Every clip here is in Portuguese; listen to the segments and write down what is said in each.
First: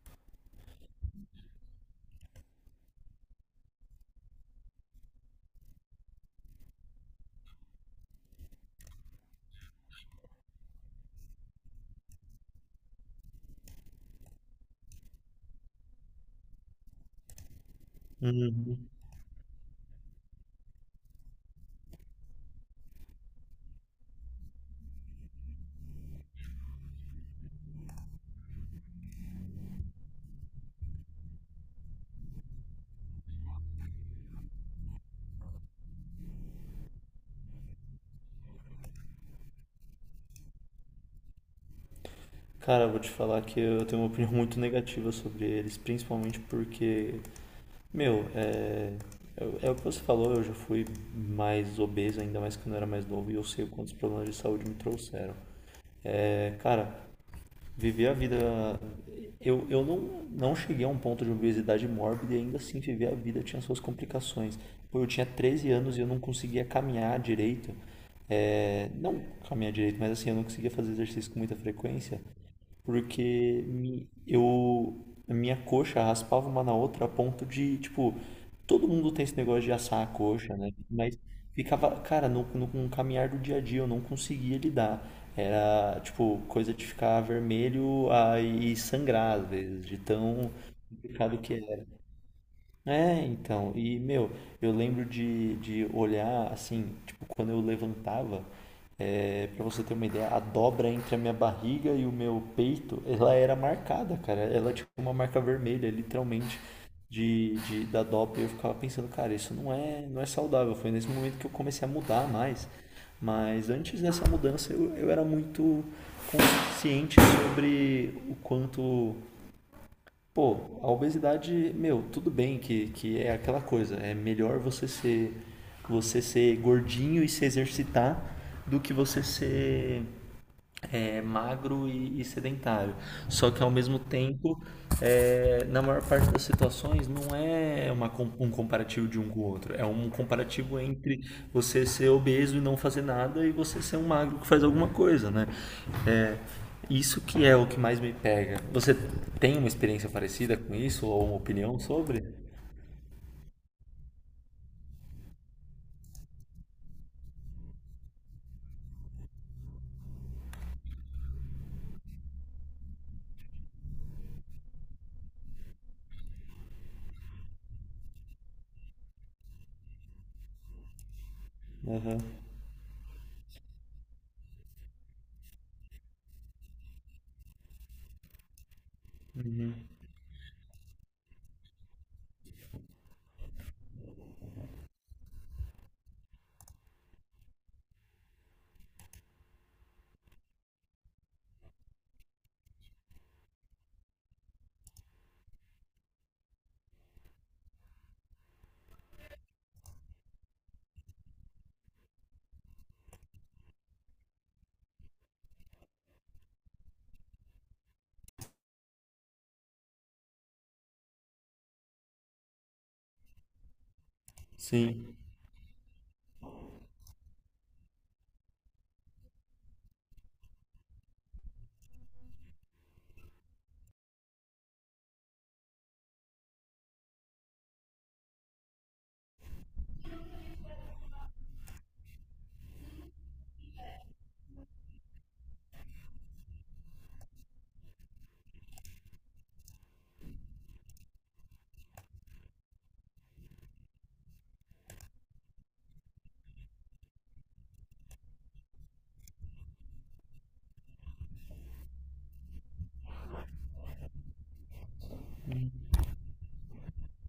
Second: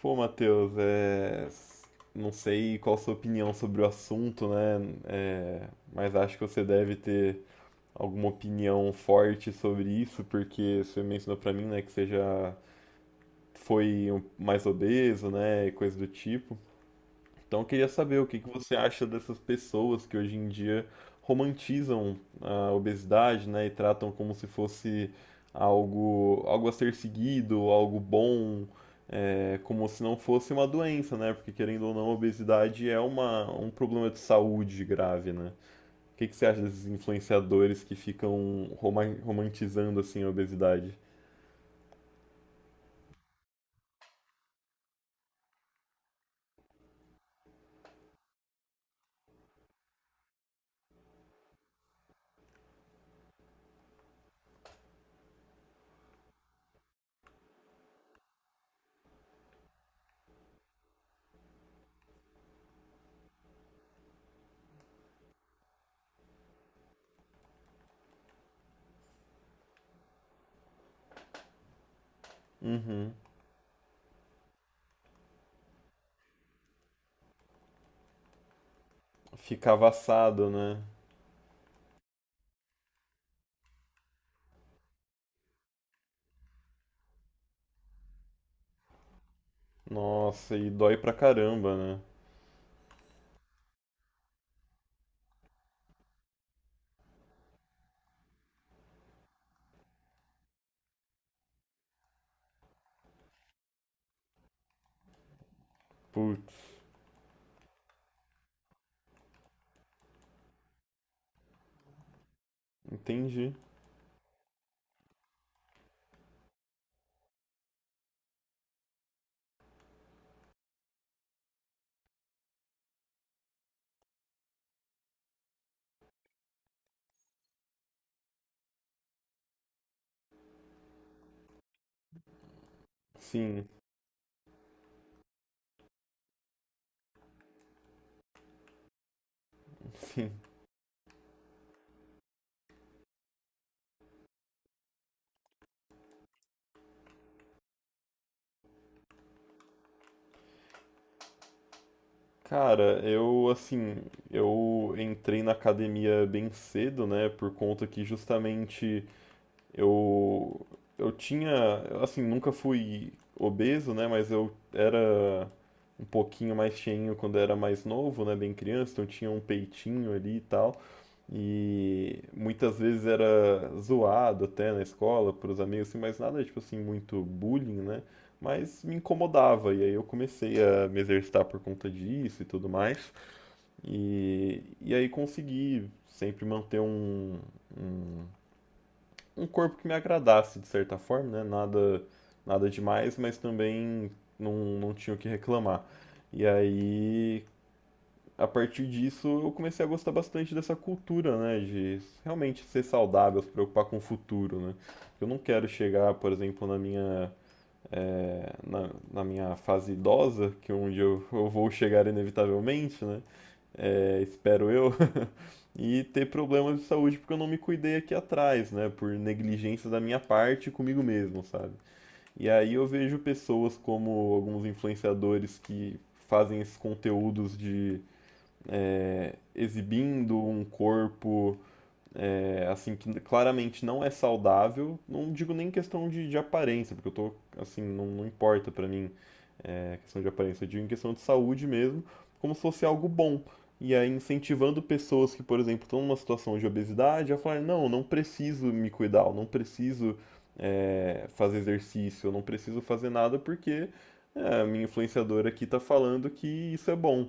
Pô, Matheus, não sei qual a sua opinião sobre o assunto, né? Mas acho que você deve ter alguma opinião forte sobre isso, porque você mencionou pra mim, né, que você já foi mais obeso, né, e coisa do tipo. Então eu queria saber o que que você Uhum. acha dessas pessoas que hoje em dia romantizam a obesidade, né, e tratam como se fosse algo a ser seguido, algo bom, como se não fosse uma doença, né? Porque querendo ou não, a obesidade é um problema de saúde grave, né? O que que você acha desses influenciadores que ficam romantizando assim a obesidade? Cara, eu vou te falar que eu tenho uma opinião muito negativa sobre eles, principalmente porque, meu, é o que você falou, eu já fui mais obeso, ainda mais quando eu era mais novo, e eu sei quantos problemas de saúde me trouxeram. É, cara, viver a vida. Eu não cheguei a um ponto de obesidade mórbida e ainda assim viver a vida tinha suas complicações. Pô, eu tinha 13 anos e eu não conseguia caminhar direito. É, não caminhar direito, mas assim, eu não conseguia fazer exercício com muita frequência. Uhum. Porque a minha coxa raspava uma na outra a ponto de, tipo, todo mundo tem esse negócio Fica de assar a avassado, coxa, né? né? Mas ficava, cara, no, no, com o caminhar do dia a dia eu não conseguia lidar. Era, tipo, coisa de ficar vermelho ah, e sangrar, às vezes, de tão Nossa, e dói pra complicado que caramba, é. né? É, então, e meu, eu lembro de olhar assim, tipo, quando eu levantava, é, para você ter uma ideia, a dobra entre a minha barriga e o meu peito, ela era marcada, cara. Ela tinha uma marca vermelha, literalmente, Putz. da dobra. E eu ficava pensando, cara, isso não é saudável. Foi nesse momento que eu comecei a mudar mais. Entendi. Mas antes dessa mudança, eu era muito consciente sobre o quanto. Pô, a obesidade, meu, tudo bem que é aquela coisa. É melhor você ser gordinho e se exercitar do que você ser magro e sedentário. Só que Sim, ao mesmo tempo, é, na maior parte das situações, não é uma, um comparativo de um com o outro. É um sim. comparativo entre você ser obeso e não fazer nada e você ser um magro que faz alguma coisa, né? É, isso que é o que mais me pega. Você tem uma experiência parecida com isso ou uma opinião sobre? Cara, eu assim, eu entrei na academia bem cedo, né, por conta que justamente eu eu tinha, assim, nunca fui obeso, né, mas eu era um pouquinho mais cheinho quando era mais novo, né, bem criança, então eu tinha um peitinho ali e tal. E Aham. muitas vezes era zoado até na escola, por os amigos, assim, mas nada tipo assim, muito bullying, né? Mas me incomodava, e aí eu comecei a me exercitar por conta disso e tudo mais. E aí consegui sempre manter um, um corpo que me agradasse de certa forma, né? Nada demais, mas também não, não tinha o que reclamar. E aí a partir disso eu comecei a gostar bastante dessa cultura, né, de realmente ser saudável, se preocupar com o futuro, né? Eu não quero chegar, por exemplo, na na minha fase idosa, que é onde eu vou chegar inevitavelmente, né? eh, espero eu, Sim. e ter problemas de saúde porque eu não me cuidei aqui atrás, né? Por negligência da minha parte comigo mesmo, sabe? E aí eu vejo pessoas como alguns influenciadores que fazem esses conteúdos de exibindo um corpo assim que claramente não é saudável. Não digo nem questão de aparência, porque eu tô assim, não importa para mim questão de aparência, eu digo em questão de saúde mesmo, como se fosse algo bom. E aí incentivando pessoas que, por exemplo, estão numa situação de obesidade a falar, não preciso me cuidar, eu não preciso fazer exercício, eu não preciso fazer nada porque a minha influenciadora aqui tá falando que isso é bom.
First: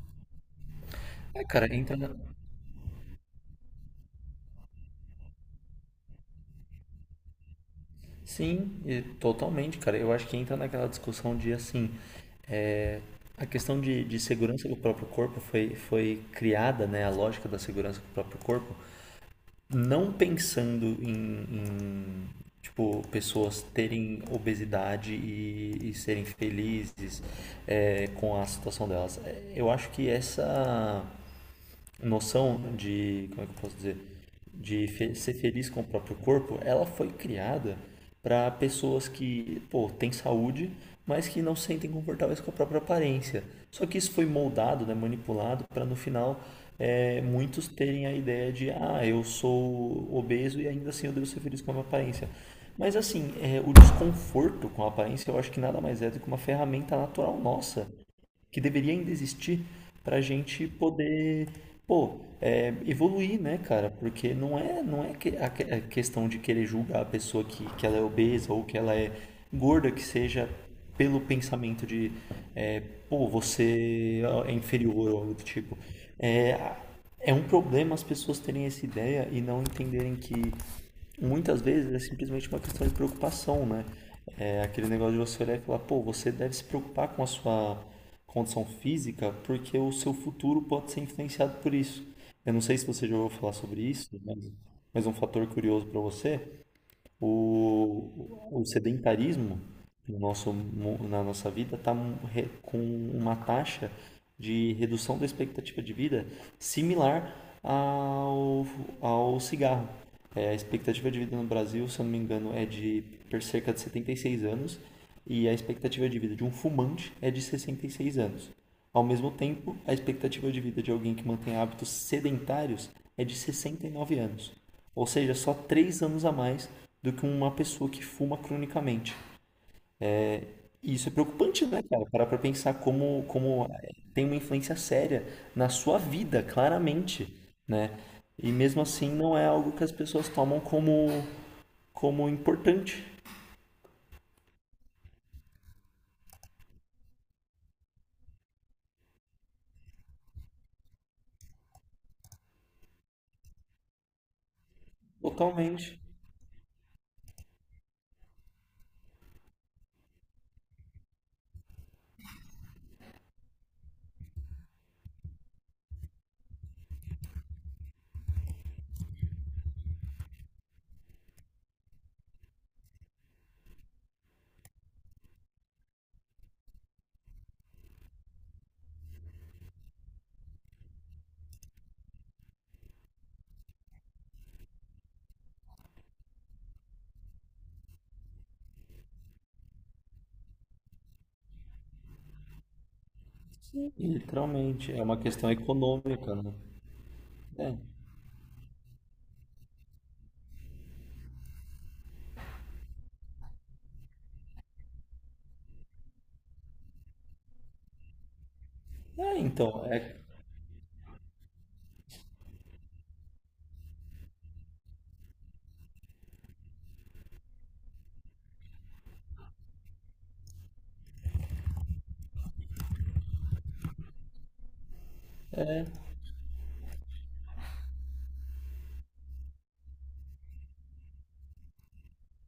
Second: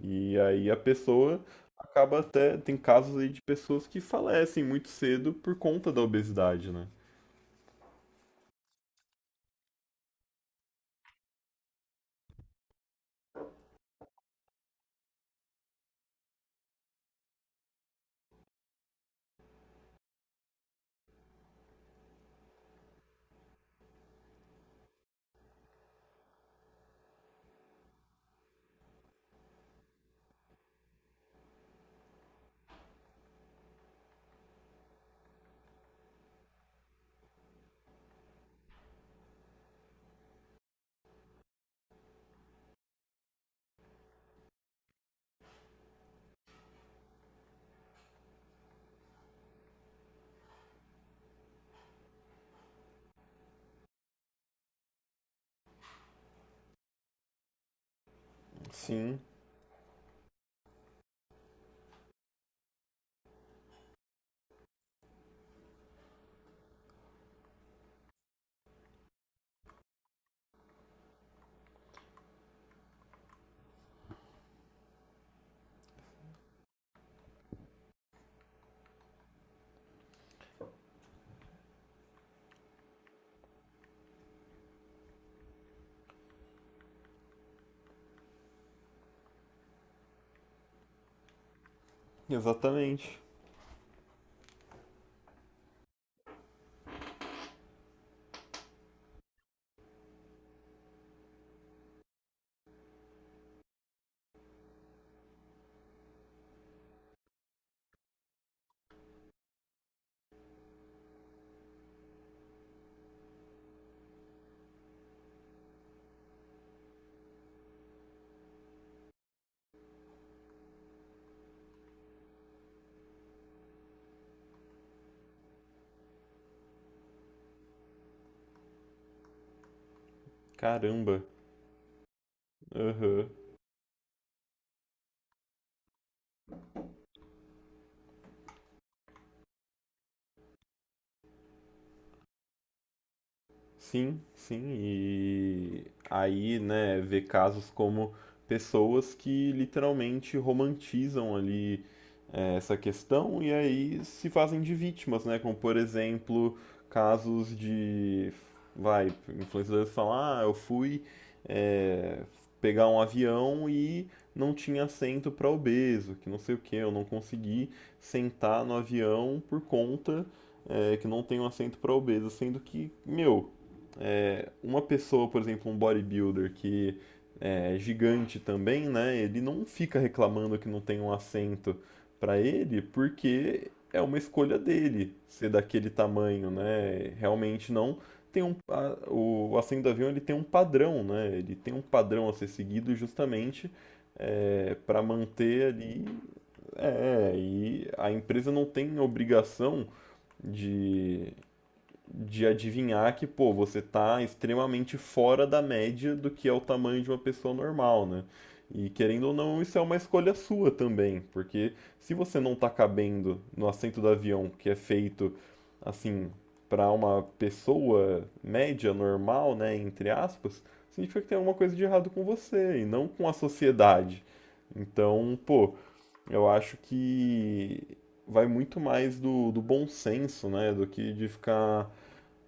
E aí a pessoa É, cara, acaba até. Tem casos aí de pessoas que falecem muito cedo por conta da obesidade, né? Sim, e totalmente, cara. Eu acho que entra naquela discussão de assim, é, a questão de segurança do próprio corpo foi criada, né? A lógica da segurança do próprio corpo, não pensando em tipo, pessoas terem obesidade e serem felizes, é, com a situação delas. É, eu acho que essa noção de, como é que eu posso dizer, de ser feliz com o próprio corpo, ela foi criada para pessoas que, pô, têm saúde, mas que não se sentem confortáveis com a própria aparência. Só que isso foi moldado, né, manipulado para no final muitos terem a ideia de, ah, eu sou obeso e ainda assim eu devo ser feliz com a minha aparência. Mas assim, é, o desconforto com a aparência eu acho que nada mais é do que uma ferramenta natural nossa que deveria ainda Sim, existir para a gente poder, pô, é, evoluir, né, cara? Porque não é a questão de querer julgar a pessoa que ela é obesa ou que ela é gorda, que seja pelo pensamento de, é, pô, você é inferior ou algo do tipo. É, é um problema as pessoas terem essa ideia e não entenderem que muitas vezes é simplesmente uma questão de preocupação, né? É aquele negócio de você olhar e falar, pô, você deve se preocupar com a sua condição física porque o seu futuro pode ser influenciado por isso. Eu não sei se você já exatamente. ouviu falar sobre isso, mas um fator curioso para você: o sedentarismo no nosso, na nossa vida está com uma taxa de redução da expectativa de vida similar ao, ao cigarro. É, a expectativa de vida no Brasil, se eu não me engano, é de cerca de 76 anos e a expectativa de vida de um fumante é de 66 anos. Ao mesmo tempo, a expectativa de vida de alguém que mantém hábitos sedentários é de 69 anos, ou seja, só 3 anos a mais do que uma pessoa que fuma cronicamente. E isso é Caramba. preocupante, né, cara? Parar pra pensar como, Aham. como eh, tem uma influência séria na sua vida, claramente, né? E mesmo assim não é algo que as pessoas tomam como, como importante. Sim, sim. E aí, né, ver casos como pessoas que literalmente romantizam ali essa questão e aí se fazem de vítimas, né? Como, por Totalmente. exemplo, casos de, vai, influenciadores falam, ah, eu fui eh, pegar um avião e não tinha assento para obeso, que não sei o que, eu não consegui sentar no avião por conta que não tem um assento para obeso, sendo que, meu, é, uma pessoa, por exemplo, um bodybuilder que é gigante também, né? Ele não fica reclamando que não tem um assento para ele, porque é uma escolha dele ser daquele tamanho, né? Realmente não tem um o assento do avião ele tem um padrão, né? Ele tem um padrão a ser seguido justamente Literalmente. para É uma questão manter ali, econômica, né? É. e a empresa não tem obrigação de adivinhar que, pô, você tá extremamente fora da média do que é o tamanho de uma pessoa normal, né? E querendo ou É, não, isso é então, uma é, escolha sua também, porque se você não tá cabendo no assento do avião, que é feito assim para uma pessoa média, normal, né, entre aspas, significa que tem alguma coisa de errado com você e não com a sociedade. Então, pô, eu acho que vai muito mais do bom senso, né, do que de ficar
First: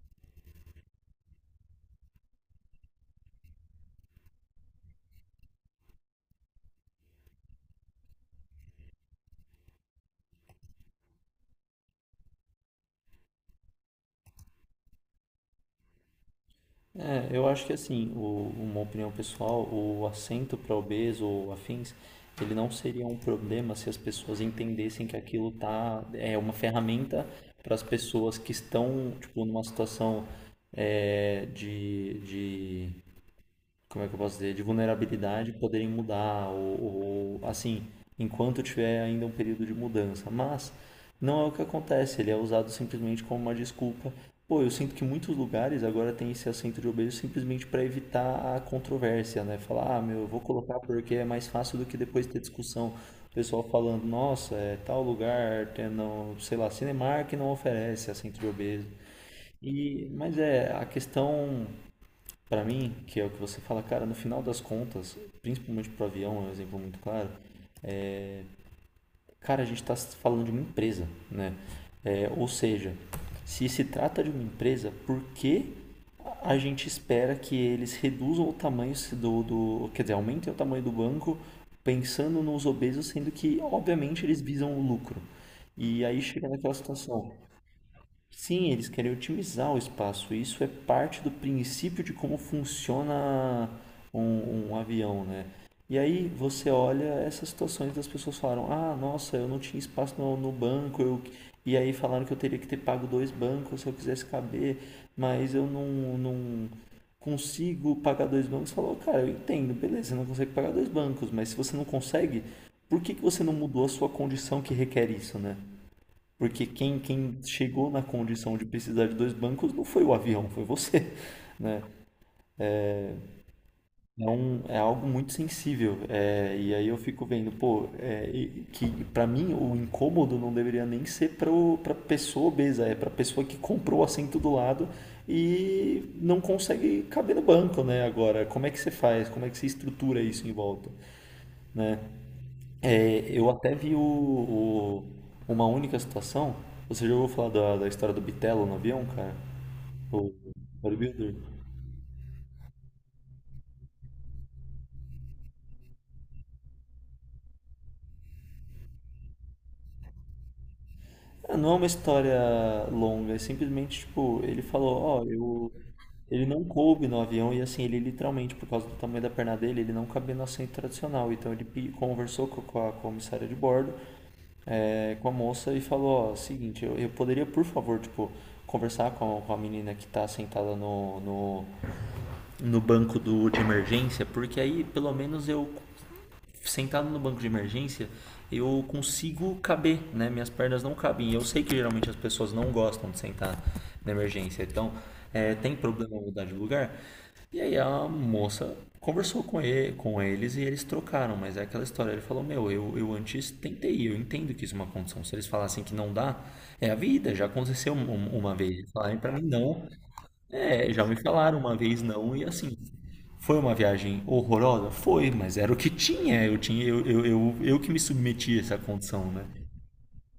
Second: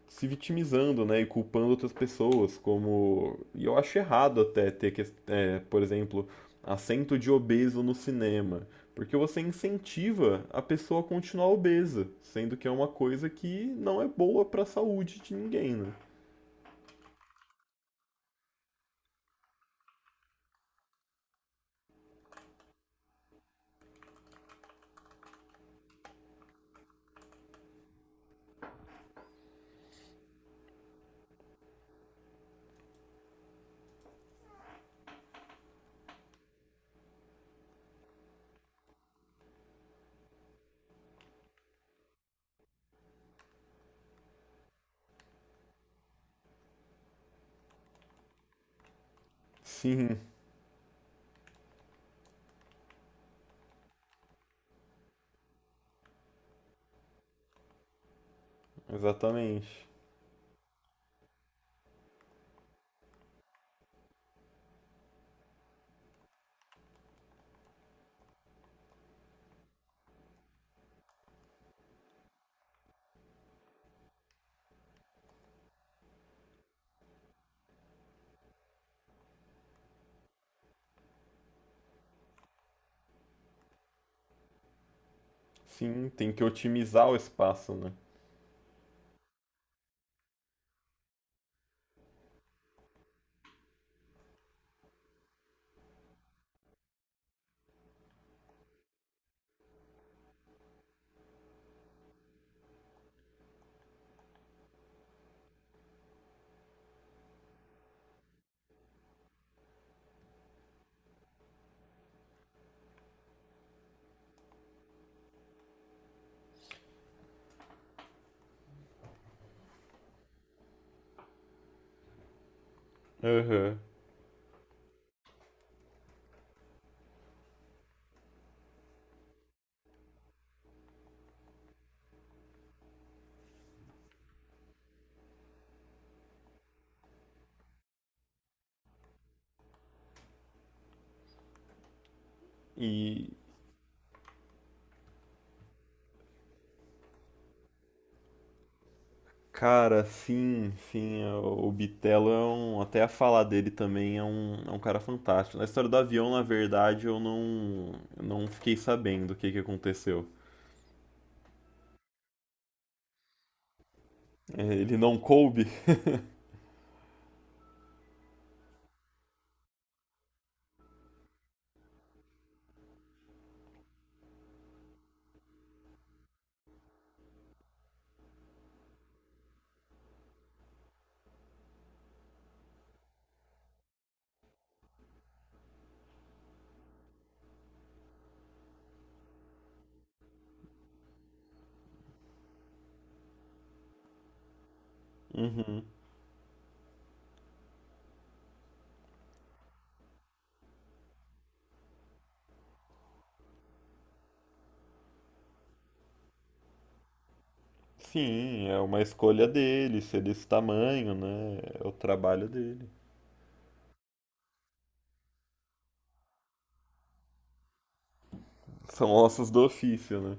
se vitimizando, né, e culpando outras pessoas, como... E eu acho errado até ter, por exemplo, assento de obeso no cinema, porque você incentiva a pessoa a continuar obesa, sendo que é uma coisa que não é boa para a saúde de ninguém, né? é, eu acho que assim, uma opinião pessoal, o assento para obeso ou afins, ele não seria um problema se as pessoas entendessem que aquilo tá, é uma ferramenta para as pessoas que estão, tipo, numa situação é, de como é que eu posso dizer, de vulnerabilidade poderem mudar, ou assim, enquanto tiver ainda um período de mudança. Mas não é o que acontece, ele é usado simplesmente como uma desculpa. Pô, eu sinto que muitos lugares agora tem esse assento de obeso simplesmente para evitar a controvérsia, né? Falar, ah, Sim, meu, eu vou colocar porque é mais fácil do que depois ter discussão. O pessoal falando, nossa, é tal lugar, tem, não, sei lá, Cinemark não oferece assento de obeso. exatamente. E, mas é, a questão para mim, que é o que você fala, cara, no final das contas, principalmente pro avião, é um exemplo muito claro, cara, a gente está falando de uma empresa, né? É, ou seja, se se trata de uma empresa, por que a gente espera que eles reduzam o tamanho do, do quer dizer, aumentem o tamanho do banco pensando nos obesos, sendo que, obviamente, eles visam o lucro. E Sim, aí tem que chega naquela otimizar o situação, espaço, né? sim, eles querem otimizar o espaço. Isso é parte do princípio de como funciona um avião, né? E aí você olha essas situações das pessoas falaram: Ah, nossa, eu não tinha espaço no, no banco. Eu... E aí falaram que eu teria que ter pago dois bancos se eu quisesse caber, mas eu não consigo pagar dois bancos. Falou, cara, eu entendo, beleza, você não consegue pagar dois bancos, mas se você não consegue, por que que você não mudou a sua condição que requer isso, né? Porque quem chegou na condição de precisar de dois bancos não foi o avião, foi você, né? Aham. É, um, é algo muito sensível. É, e aí eu fico vendo, pô, é, que para mim o incômodo não deveria nem ser para para pessoa obesa, é para pessoa que comprou o assento do lado e não consegue caber no banco, né? Agora, como é que você faz? Como é que você estrutura isso em volta, né? É, E eu até vi o uma única situação. Você já ouviu falar da história do Bitelo no avião, cara? cara, O sim, sim, bodybuilder. O é um, até a falar dele também é um cara fantástico. Na história do avião, na verdade, eu não fiquei sabendo o que que aconteceu. Ah, não é uma história longa, é simplesmente tipo, É, ele ele falou, não ó, coube? eu. Ele não coube no avião e assim, ele literalmente, por causa do tamanho da perna dele, ele não cabia no assento tradicional. Então ele conversou com a comissária de bordo, é, com a moça e falou, ó, seguinte, eu poderia, por favor, tipo, conversar com a menina que tá sentada no banco do, de emergência, porque aí pelo menos eu sentado no banco de emergência, eu consigo caber, né? Minhas pernas não cabem. Eu sei que geralmente as pessoas não gostam de sentar na emergência, então é, tem Uhum. problema mudar de lugar. E aí a moça conversou com, ele, com eles e eles trocaram, mas é aquela história. Ele falou: Meu, eu antes tentei, eu entendo que isso é uma condição. Se eles falassem que não dá, é a vida, já aconteceu uma Sim, vez. é Eles uma falarem pra mim escolha não, dele, ser desse é, já tamanho, me né? falaram uma É o vez não, e trabalho assim, dele. foi uma viagem horrorosa? Foi, mas era o que tinha, eu que me submeti a essa São condição, né? ossos do ofício, né?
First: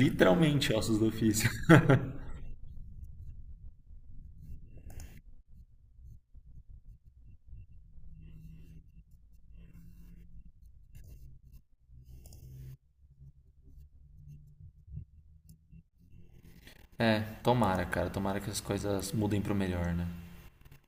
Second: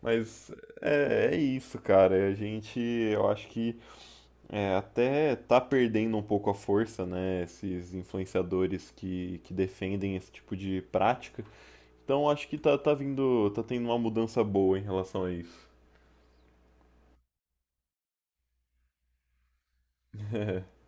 Mas ossos do é ofício. isso, cara. A gente, eu acho que é, até tá perdendo um pouco a força, né? Esses influenciadores que defendem esse tipo de prática. Então acho que tá vindo, tá tendo uma mudança boa em relação a isso. É, tomara, cara, tomara que as coisas mudem pro melhor, né?